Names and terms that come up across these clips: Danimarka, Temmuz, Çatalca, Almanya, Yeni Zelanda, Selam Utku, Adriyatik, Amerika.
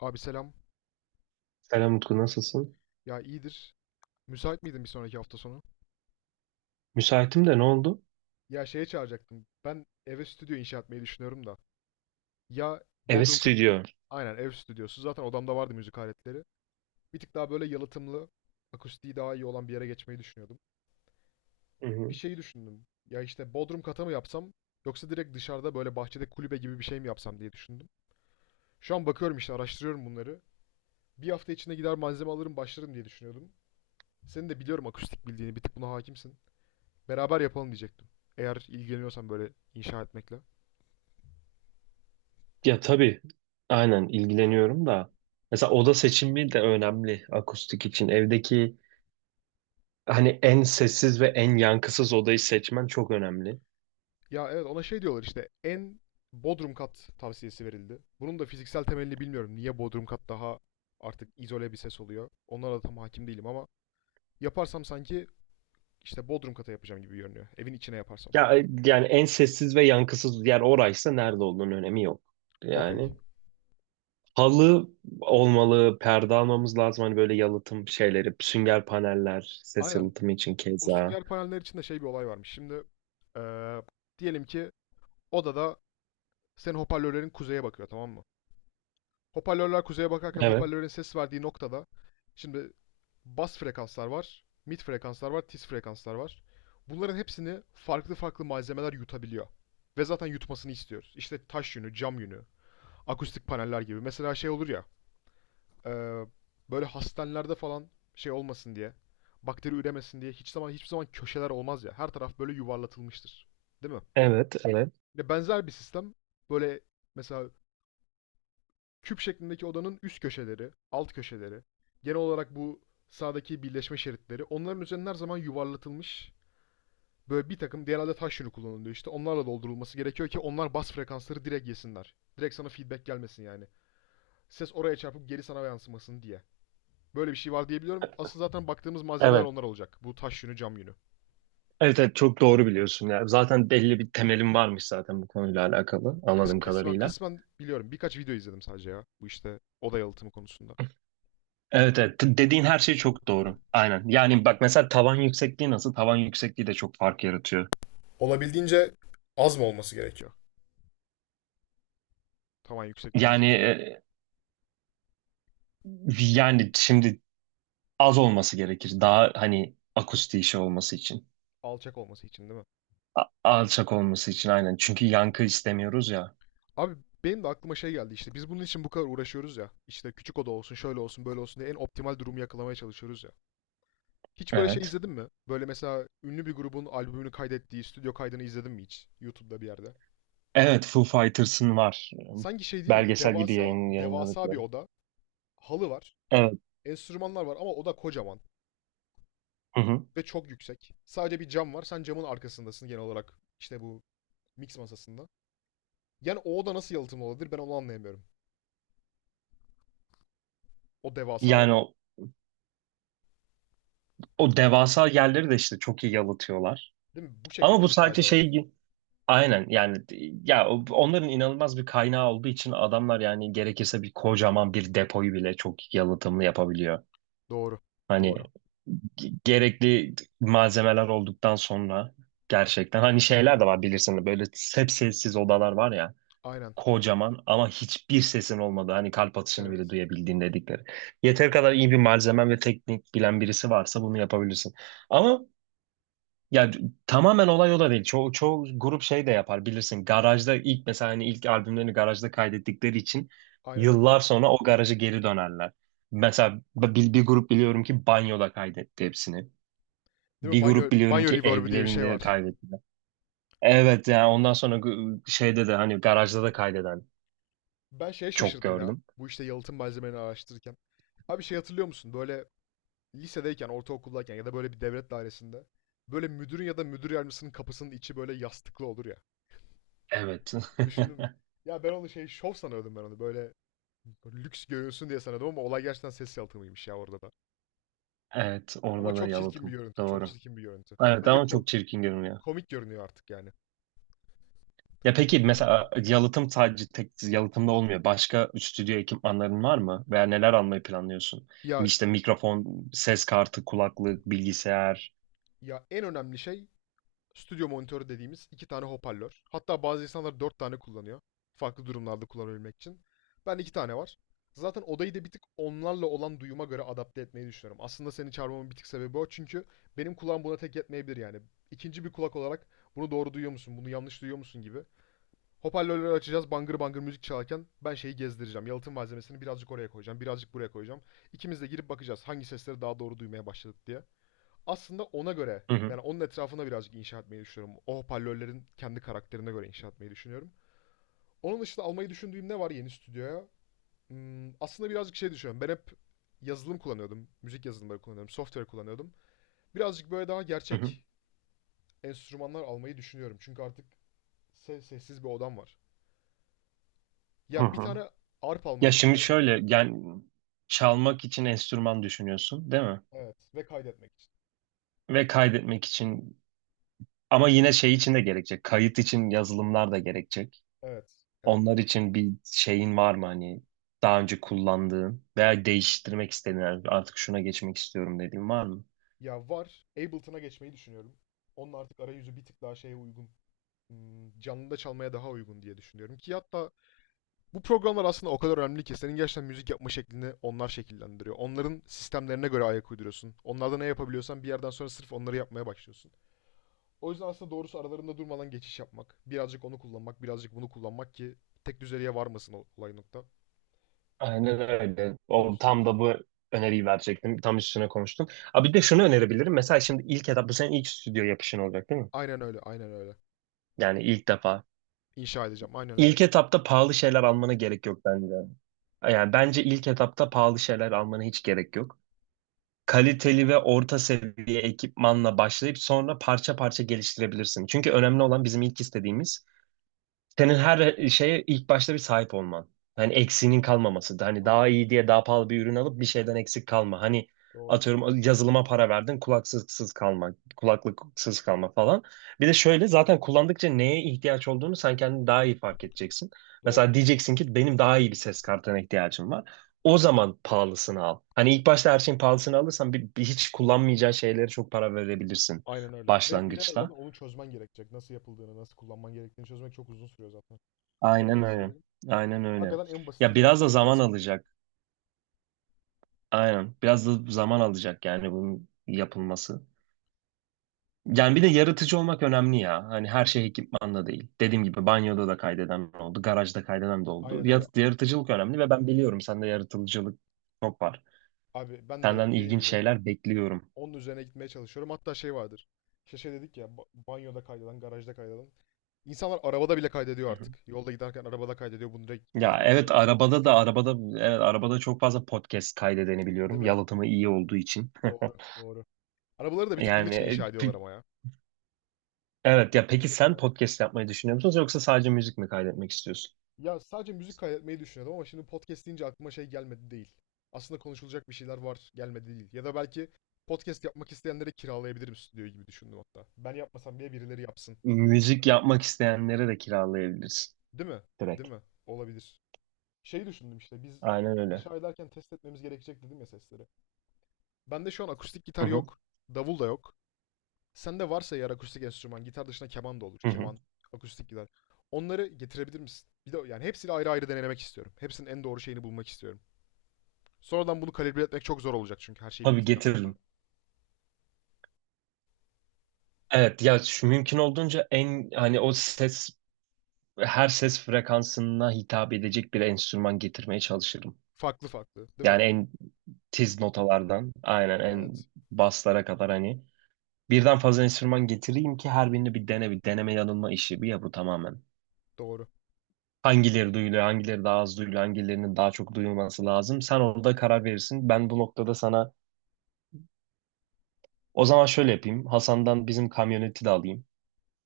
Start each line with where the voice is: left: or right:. left: Abi selam.
right: Selam Utku, nasılsın?
left: Ya iyidir. Müsait miydin bir sonraki hafta sonu?
right: Müsaitim de ne oldu?
left: Ya şeye çağıracaktım. Ben eve stüdyo inşa etmeyi düşünüyorum da. Ya
right: Evet,
left: Bodrum katı.
right: stüdyo.
left: Aynen ev stüdyosu. Zaten odamda vardı müzik aletleri. Bir tık daha böyle yalıtımlı, akustiği daha iyi olan bir yere geçmeyi düşünüyordum.
right: Hı
left: Bir
right: hı.
left: şeyi düşündüm. Ya işte Bodrum kata mı yapsam yoksa direkt dışarıda böyle bahçede kulübe gibi bir şey mi yapsam diye düşündüm. Şu an bakıyorum işte araştırıyorum bunları. Bir hafta içinde gider malzeme alırım başlarım diye düşünüyordum. Senin de biliyorum akustik bildiğini bir tık buna hakimsin. Beraber yapalım diyecektim. Eğer ilgileniyorsan böyle inşa etmekle.
right: Ya tabii, aynen ilgileniyorum da mesela oda seçimi de önemli akustik için. Evdeki hani en sessiz ve en yankısız odayı seçmen çok önemli.
left: Ya evet ona şey diyorlar işte bodrum kat tavsiyesi verildi. Bunun da fiziksel temelini bilmiyorum. Niye bodrum kat daha artık izole bir ses oluyor. Onlara da tam hakim değilim ama yaparsam sanki işte bodrum kata yapacağım gibi görünüyor. Evin içine yaparsam.
right: Ya yani en sessiz ve yankısız yer oraysa nerede olduğunun önemi yok.
left: Okey.
right: Yani halı olmalı, perde almamız lazım. Hani böyle yalıtım şeyleri, sünger paneller, ses
left: Aynen.
right: yalıtımı için
left: O
right: keza.
left: sünger paneller için de şey bir olay varmış. Şimdi eee, diyelim ki odada senin hoparlörlerin kuzeye bakıyor, tamam mı? Hoparlörler kuzeye bakarken
right: Evet,
left: hoparlörlerin ses verdiği noktada şimdi bas frekanslar var, mid frekanslar var, tiz frekanslar var. Bunların hepsini farklı farklı malzemeler yutabiliyor. Ve zaten yutmasını istiyoruz. İşte taş yünü, cam yünü, akustik paneller gibi. Mesela şey olur ya, e, böyle hastanelerde falan şey olmasın diye, bakteri üremesin diye hiçbir zaman köşeler olmaz ya. Her taraf böyle yuvarlatılmıştır. Değil mi?
right: evet, evet.
left: Ya benzer bir sistem böyle, mesela küp şeklindeki odanın üst köşeleri, alt köşeleri, genel olarak bu sağdaki birleşme şeritleri onların üzerine her zaman yuvarlatılmış, böyle bir takım genelde taş yünü kullanılıyor, işte onlarla doldurulması gerekiyor ki onlar bas frekansları direkt yesinler. Direkt sana feedback gelmesin yani. Ses oraya çarpıp geri sana yansımasın diye. Böyle bir şey var diyebiliyorum. Asıl zaten baktığımız malzemeler
right: Evet,
left: onlar olacak. Bu taş yünü, cam yünü.
right: evet, evet çok doğru biliyorsun. Ya zaten belli bir temelim varmış zaten bu konuyla alakalı
left: Kıs
right: anladığım
left: kısmen
right: kadarıyla.
left: kısmen biliyorum. Birkaç video izledim sadece ya. Bu işte oda yalıtımı konusunda.
right: Evet, evet. Dediğin her şey çok doğru. Aynen. Yani bak mesela tavan yüksekliği nasıl? Tavan yüksekliği de çok fark yaratıyor.
left: Olabildiğince az mı olması gerekiyor? Tamam,
right: Yani
left: yüksekliğimizin.
right: yani şimdi az olması gerekir. Daha hani akustik işi olması için.
left: Alçak olması için değil mi?
right: Alçak olması için, aynen. Çünkü yankı istemiyoruz ya.
left: Abi benim de aklıma şey geldi, işte biz bunun için bu kadar uğraşıyoruz ya. İşte küçük oda olsun, şöyle olsun, böyle olsun diye en optimal durumu yakalamaya çalışıyoruz ya. Hiç böyle şey
right: Evet.
left: izledin mi? Böyle mesela ünlü bir grubun albümünü kaydettiği stüdyo kaydını izledin mi hiç? YouTube'da bir yerde.
right: Evet, Foo Fighters'ın var.
left: Sanki şey değil mi?
right: Belgesel gibi
left: Devasa, devasa bir
right: yayınladıkları.
left: oda. Halı var.
right: Evet.
left: Enstrümanlar var ama oda kocaman
right: Hı hı.
left: ve çok yüksek. Sadece bir cam var. Sen camın arkasındasın genel olarak. İşte bu mix masasında. Yani o oda nasıl yalıtımlı olabilir, ben onu anlayamıyorum. O devasa
right: Yani
left: oda.
right: o devasa yerleri de işte çok iyi yalıtıyorlar.
left: Değil mi? Bu
right: Ama
left: şekilde
right: bu
left: inşa
right: sadece
left: ediyorlar.
right: şey gibi. Aynen yani ya onların inanılmaz bir kaynağı olduğu için adamlar yani gerekirse bir kocaman bir depoyu bile çok yalıtımlı yapabiliyor.
left: Doğru.
right: Hani
left: Doğru.
right: gerekli malzemeler olduktan sonra gerçekten hani şeyler de var bilirsin böyle hep sessiz odalar var ya.
left: Aynen.
right: Kocaman ama hiçbir sesin olmadı. Hani kalp atışını bile
left: Evet.
right: duyabildiğin dedikleri. Yeter kadar iyi bir malzemen ve teknik bilen birisi varsa bunu yapabilirsin. Ama ya tamamen olay o da değil. Çoğu grup şey de yapar bilirsin. Garajda ilk mesela hani ilk albümlerini garajda kaydettikleri için
left: Aynen öyle.
right: yıllar sonra o garaja geri dönerler. Mesela bir grup biliyorum ki banyoda kaydetti hepsini.
left: Değil mi?
right: Bir
left: Banyo,
right: grup biliyorum
left: banyo
right: ki
left: reverb'ü diye bir şey
right: evlerinde
left: var.
right: kaydetti. Evet yani ondan sonra şeyde de hani garajda da kaydeden
left: Ben şeye
right: çok
left: şaşırdım ya.
right: gördüm.
left: Bu işte yalıtım malzemelerini araştırırken. Abi şey hatırlıyor musun? Böyle lisedeyken, ortaokuldayken ya da böyle bir devlet dairesinde böyle müdürün ya da müdür yardımcısının kapısının içi böyle yastıklı olur ya.
right: Evet.
left: Düşündün mü? Ya ben onu şey şov sanıyordum, ben onu. Böyle lüks görünsün diye sanıyordum ama olay gerçekten ses yalıtımıymış ya, orada da.
right: Evet,
left: Ama
right: orada da
left: çok çirkin bir
right: yalıtım.
left: görüntü. Çok
right: Doğru.
left: çirkin bir görüntü.
right: Evet
left: Bence
right: ama çok çirkin görünüyor.
left: komik görünüyor artık yani.
right: Ya peki mesela yalıtım sadece tek yalıtımda olmuyor. Başka stüdyo ekipmanların var mı? Veya neler almayı planlıyorsun?
left: Ya
right: İşte mikrofon, ses kartı, kulaklık, bilgisayar.
left: ya en önemli şey stüdyo monitörü dediğimiz iki tane hoparlör. Hatta bazı insanlar dört tane kullanıyor. Farklı durumlarda kullanabilmek için. Ben iki tane var. Zaten odayı da bir tık onlarla olan duyuma göre adapte etmeyi düşünüyorum. Aslında seni çağırmamın bir tık sebebi o. Çünkü benim kulağım buna tek yetmeyebilir yani. İkinci bir kulak olarak bunu doğru duyuyor musun, bunu yanlış duyuyor musun gibi. Hoparlörleri açacağız, bangır bangır müzik çalarken ben şeyi gezdireceğim. Yalıtım malzemesini birazcık oraya koyacağım, birazcık buraya koyacağım. İkimiz de girip bakacağız hangi sesleri daha doğru duymaya başladık diye, aslında ona göre
right: Hı hı,
left: yani onun etrafına birazcık inşa etmeyi düşünüyorum. O hoparlörlerin kendi karakterine göre inşa etmeyi düşünüyorum. Onun dışında almayı düşündüğüm ne var yeni stüdyoya? Aslında birazcık şey düşünüyorum. Ben hep yazılım kullanıyordum. Müzik yazılımları kullanıyordum. Software kullanıyordum. Birazcık böyle daha
right: hı hı,
left: gerçek enstrümanlar almayı düşünüyorum. Çünkü artık sessiz bir odam var.
right: hı
left: Ya bir
right: hı.
left: tane arp
right: Ya
left: almayı
right: şimdi
left: düşünüyorum.
right: şöyle yani çalmak için enstrüman düşünüyorsun, değil mi?
left: Evet. Ve kaydetmek için.
right: Ve kaydetmek için ama yine şey için de gerekecek. Kayıt için yazılımlar da gerekecek.
left: Evet. Evet.
right: Onlar için bir şeyin var mı hani daha önce kullandığın veya değiştirmek istediğin yani artık şuna geçmek istiyorum dediğin var mı?
left: Ya var. Ableton'a geçmeyi düşünüyorum. Onun artık arayüzü bir tık daha şeye uygun, canlıda çalmaya daha uygun diye düşünüyorum ki hatta bu programlar aslında o kadar önemli ki senin gerçekten müzik yapma şeklini onlar şekillendiriyor. Onların sistemlerine göre ayak uyduruyorsun. Onlarda ne yapabiliyorsan bir yerden sonra sırf onları yapmaya başlıyorsun. O yüzden aslında doğrusu aralarında durmadan geçiş yapmak. Birazcık onu kullanmak, birazcık bunu kullanmak ki tek düzeliğe varmasın o olay nokta.
right: Aynen öyle. O,
left: Akustik.
right: tam da bu öneriyi verecektim. Tam üstüne konuştum. Abi bir de şunu önerebilirim. Mesela şimdi ilk etap bu senin ilk stüdyo yapışın olacak, değil mi?
left: Aynen öyle, aynen öyle.
right: Yani ilk defa.
left: İnşa edeceğim, aynen öyle.
right: İlk etapta pahalı şeyler almana gerek yok bence. Yani bence ilk etapta pahalı şeyler almana hiç gerek yok. Kaliteli ve orta seviye ekipmanla başlayıp sonra parça parça geliştirebilirsin. Çünkü önemli olan bizim ilk istediğimiz, senin her şeye ilk başta bir sahip olman. Hani eksiğinin kalmaması. Hani daha
left: Doğru,
right: iyi diye daha pahalı bir ürün alıp bir şeyden eksik kalma. Hani
left: doğru,
right: atıyorum yazılıma para verdin, kulaksızsız kalma, kulaklıksız kalma falan. Bir de şöyle zaten kullandıkça neye ihtiyaç olduğunu sen kendin daha iyi fark edeceksin.
left: doğru.
right: Mesela diyeceksin ki benim daha iyi bir ses kartına ihtiyacım var. O zaman pahalısını al. Hani ilk başta her şeyin pahalısını alırsan bir hiç kullanmayacağın şeylere çok para verebilirsin
left: Aynen öyle. Ve bir de zaten
right: başlangıçta.
left: onu çözmen gerekecek. Nasıl yapıldığını, nasıl kullanman gerektiğini çözmek çok uzun sürüyor zaten.
right: Aynen
left: Kompleks
right: öyle.
left: şeyleri.
right: Aynen öyle.
left: Hakikaten en
right: Ya
left: basitiyle
right: biraz da
left: başlamak
right: zaman
left: lazım.
right: alacak. Aynen. Biraz da zaman alacak yani bunun yapılması. Yani bir de yaratıcı olmak önemli ya. Hani her şey ekipmanla değil. Dediğim gibi banyoda da kaydeden oldu, garajda kaydeden de oldu.
left: Aynen öyle.
right: Yaratıcılık önemli ve ben biliyorum sende yaratıcılık çok var.
left: Abi ben de
right: Senden
left: dediğim
right: ilginç
left: gibi
right: şeyler bekliyorum.
left: onun üzerine gitmeye çalışıyorum. Hatta şey vardır. İşte şey dedik ya, banyoda kaydeden, garajda kaydeden. İnsanlar arabada bile kaydediyor
right: Hı hı.
left: artık. Yolda giderken arabada kaydediyor. Bunu direkt
right: Ya
left: YouTube'a
right: evet,
left: atıyor.
right: arabada da arabada, evet arabada çok fazla podcast kaydedeni
left: Değil
right: biliyorum.
left: mi?
right: Yalıtımı iyi olduğu için.
left: Doğru, doğru. Arabaları da bir tık bunun için
right: Yani
left: inşa ediyorlar ama ya.
right: evet ya,
left: İyi
right: peki sen
left: yapıyorlar.
right: podcast yapmayı düşünüyor musun yoksa sadece müzik mi kaydetmek istiyorsun?
left: Ya sadece müzik kaydetmeyi düşünüyordum ama şimdi podcast deyince aklıma şey gelmedi değil. Aslında konuşulacak bir şeyler var, gelmedi değil. Ya da belki podcast yapmak isteyenlere kiralayabilirim stüdyoyu gibi düşündüm hatta. Ben yapmasam bile birileri yapsın gibi düşündüm.
right: Müzik yapmak isteyenlere de kiralayabilirsin
left: Değil mi?
right: direkt.
left: Değil mi? Olabilir. Şey düşündüm, işte biz
right: Aynen öyle.
left: inşa ederken test etmemiz gerekecek dedim ya sesleri. Bende şu an akustik
right: Hı
left: gitar
right: hı,
left: yok. Davul da yok. Sende varsa eğer akustik enstrüman, gitar dışında keman da olur.
right: hı hı.
left: Keman, akustik gitar. Onları getirebilir misin? Bir de yani hepsini ayrı ayrı denemek istiyorum. Hepsinin en doğru şeyini bulmak istiyorum. Sonradan bunu kalibre etmek çok zor olacak çünkü her şey
right: Tabii
left: bittikten sonra.
right: getiririm. Evet ya şu mümkün olduğunca en hani o ses, her ses frekansına hitap edecek bir enstrüman getirmeye çalışırım.
left: Farklı farklı, değil mi?
right: Yani en tiz notalardan aynen en
left: Evet,
right: baslara kadar hani birden fazla enstrüman getireyim ki her birini bir dene, bir deneme yanılma işi bir ya bu tamamen.
left: doğru.
right: Hangileri duyuluyor, hangileri daha az duyuluyor, hangilerinin daha çok duyulması lazım. Sen orada karar verirsin. Ben bu noktada sana o zaman şöyle yapayım. Hasan'dan bizim kamyoneti de alayım.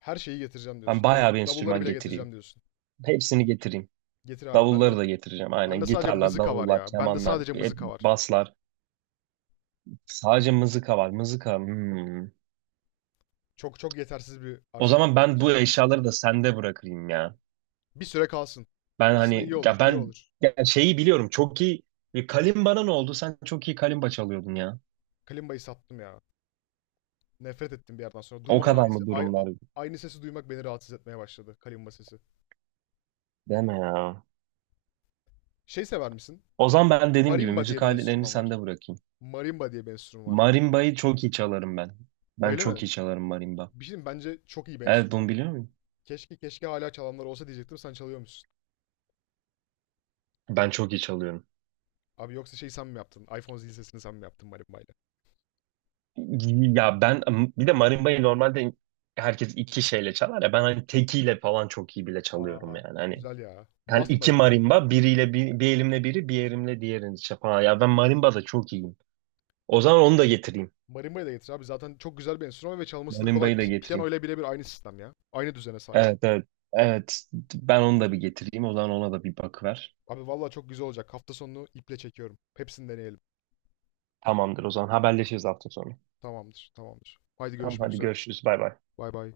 left: Her şeyi getireceğim
right: Ben
left: diyorsun.
right: bayağı bir
left: Davulları
right: enstrüman
left: bile getireceğim
right: getireyim.
left: diyorsun.
right: Hepsini getireyim.
left: Getir abi. Ben de
right: Davulları da getireceğim.
left: ben
right: Aynen,
left: de sadece
right: gitarlar,
left: mızıka var
right: davullar,
left: ya. Ben de
right: kemanlar,
left: sadece
right: hep
left: mızıka var.
right: baslar. Sadece mızıka var. Mızıka. Hmm.
left: Çok çok yetersiz bir
right: O
left: arşivim
right: zaman
left: var
right: ben
left: henüz
right: bu
left: ya.
right: eşyaları da sende bırakayım ya.
left: Bir süre kalsın.
right: Ben
left: Aslında iyi
right: hani
left: olur,
right: ya
left: iyi
right: ben
left: olur.
right: ya şeyi biliyorum. Çok iyi. E, Kalimbana ne oldu? Sen çok iyi kalimba çalıyordun ya.
left: Kalimba'yı sattım ya. Nefret ettim bir yerden sonra.
right: O
left: Durmadan aynı,
right: kadar
left: se-
right: mı
left: ay- a-
right: durumlar?
left: aynı sesi duymak beni rahatsız etmeye başladı. Kalimba sesi.
right: Deme ya.
left: Şey sever misin?
right: O zaman ben dediğim gibi
left: Marimba diye
right: müzik
left: bir
right: aletlerini
left: enstrüman
right: sende
left: var.
right: bırakayım.
left: Marimba diye bir enstrüman var.
right: Marimba'yı çok iyi çalarım ben. Ben
left: Öyle
right: çok
left: mi?
right: iyi çalarım marimba.
left: Bir şey diyeyim mi? Bence çok iyi bir
right: Evet, bunu
left: enstrüman.
right: biliyor muyum?
left: Keşke keşke hala çalanlar olsa diyecektim, sen çalıyormuşsun.
right: Ben çok iyi çalıyorum.
left: Abi yoksa şey sen mi yaptın? iPhone zil sesini sen mi yaptın marimbayla?
right: Ya ben bir de marimba'yı normalde herkes iki şeyle çalar ya, ben hani tekiyle falan çok iyi bile çalıyorum
left: Aa
right: yani hani
left: güzel ya.
right: yani
left: Bas
right: iki
left: marimba.
right: marimba biriyle, bir bir elimle biri bir elimle diğerini işte falan ya ben marimba da çok iyiyim. O zaman onu da getireyim.
left: Marimba'yı da getir abi. Zaten çok güzel bir enstrüman ve çalması da kolay.
right: Marimba'yı da
left: Piyano
right: getireyim.
left: ile birebir aynı sistem ya. Aynı düzene sahip.
right: Evet, evet, evet, ben onu da bir getireyim o zaman ona da bir bakıver.
left: Abi vallahi çok güzel olacak. Hafta sonunu iple çekiyorum. Hepsini deneyelim.
right: Tamamdır, o zaman haberleşiriz hafta sonu.
left: Tamamdır, tamamdır. Haydi
right: Tamam
left: görüşmek
right: hadi
left: üzere.
right: görüşürüz. Bay bay.
left: Bay bay.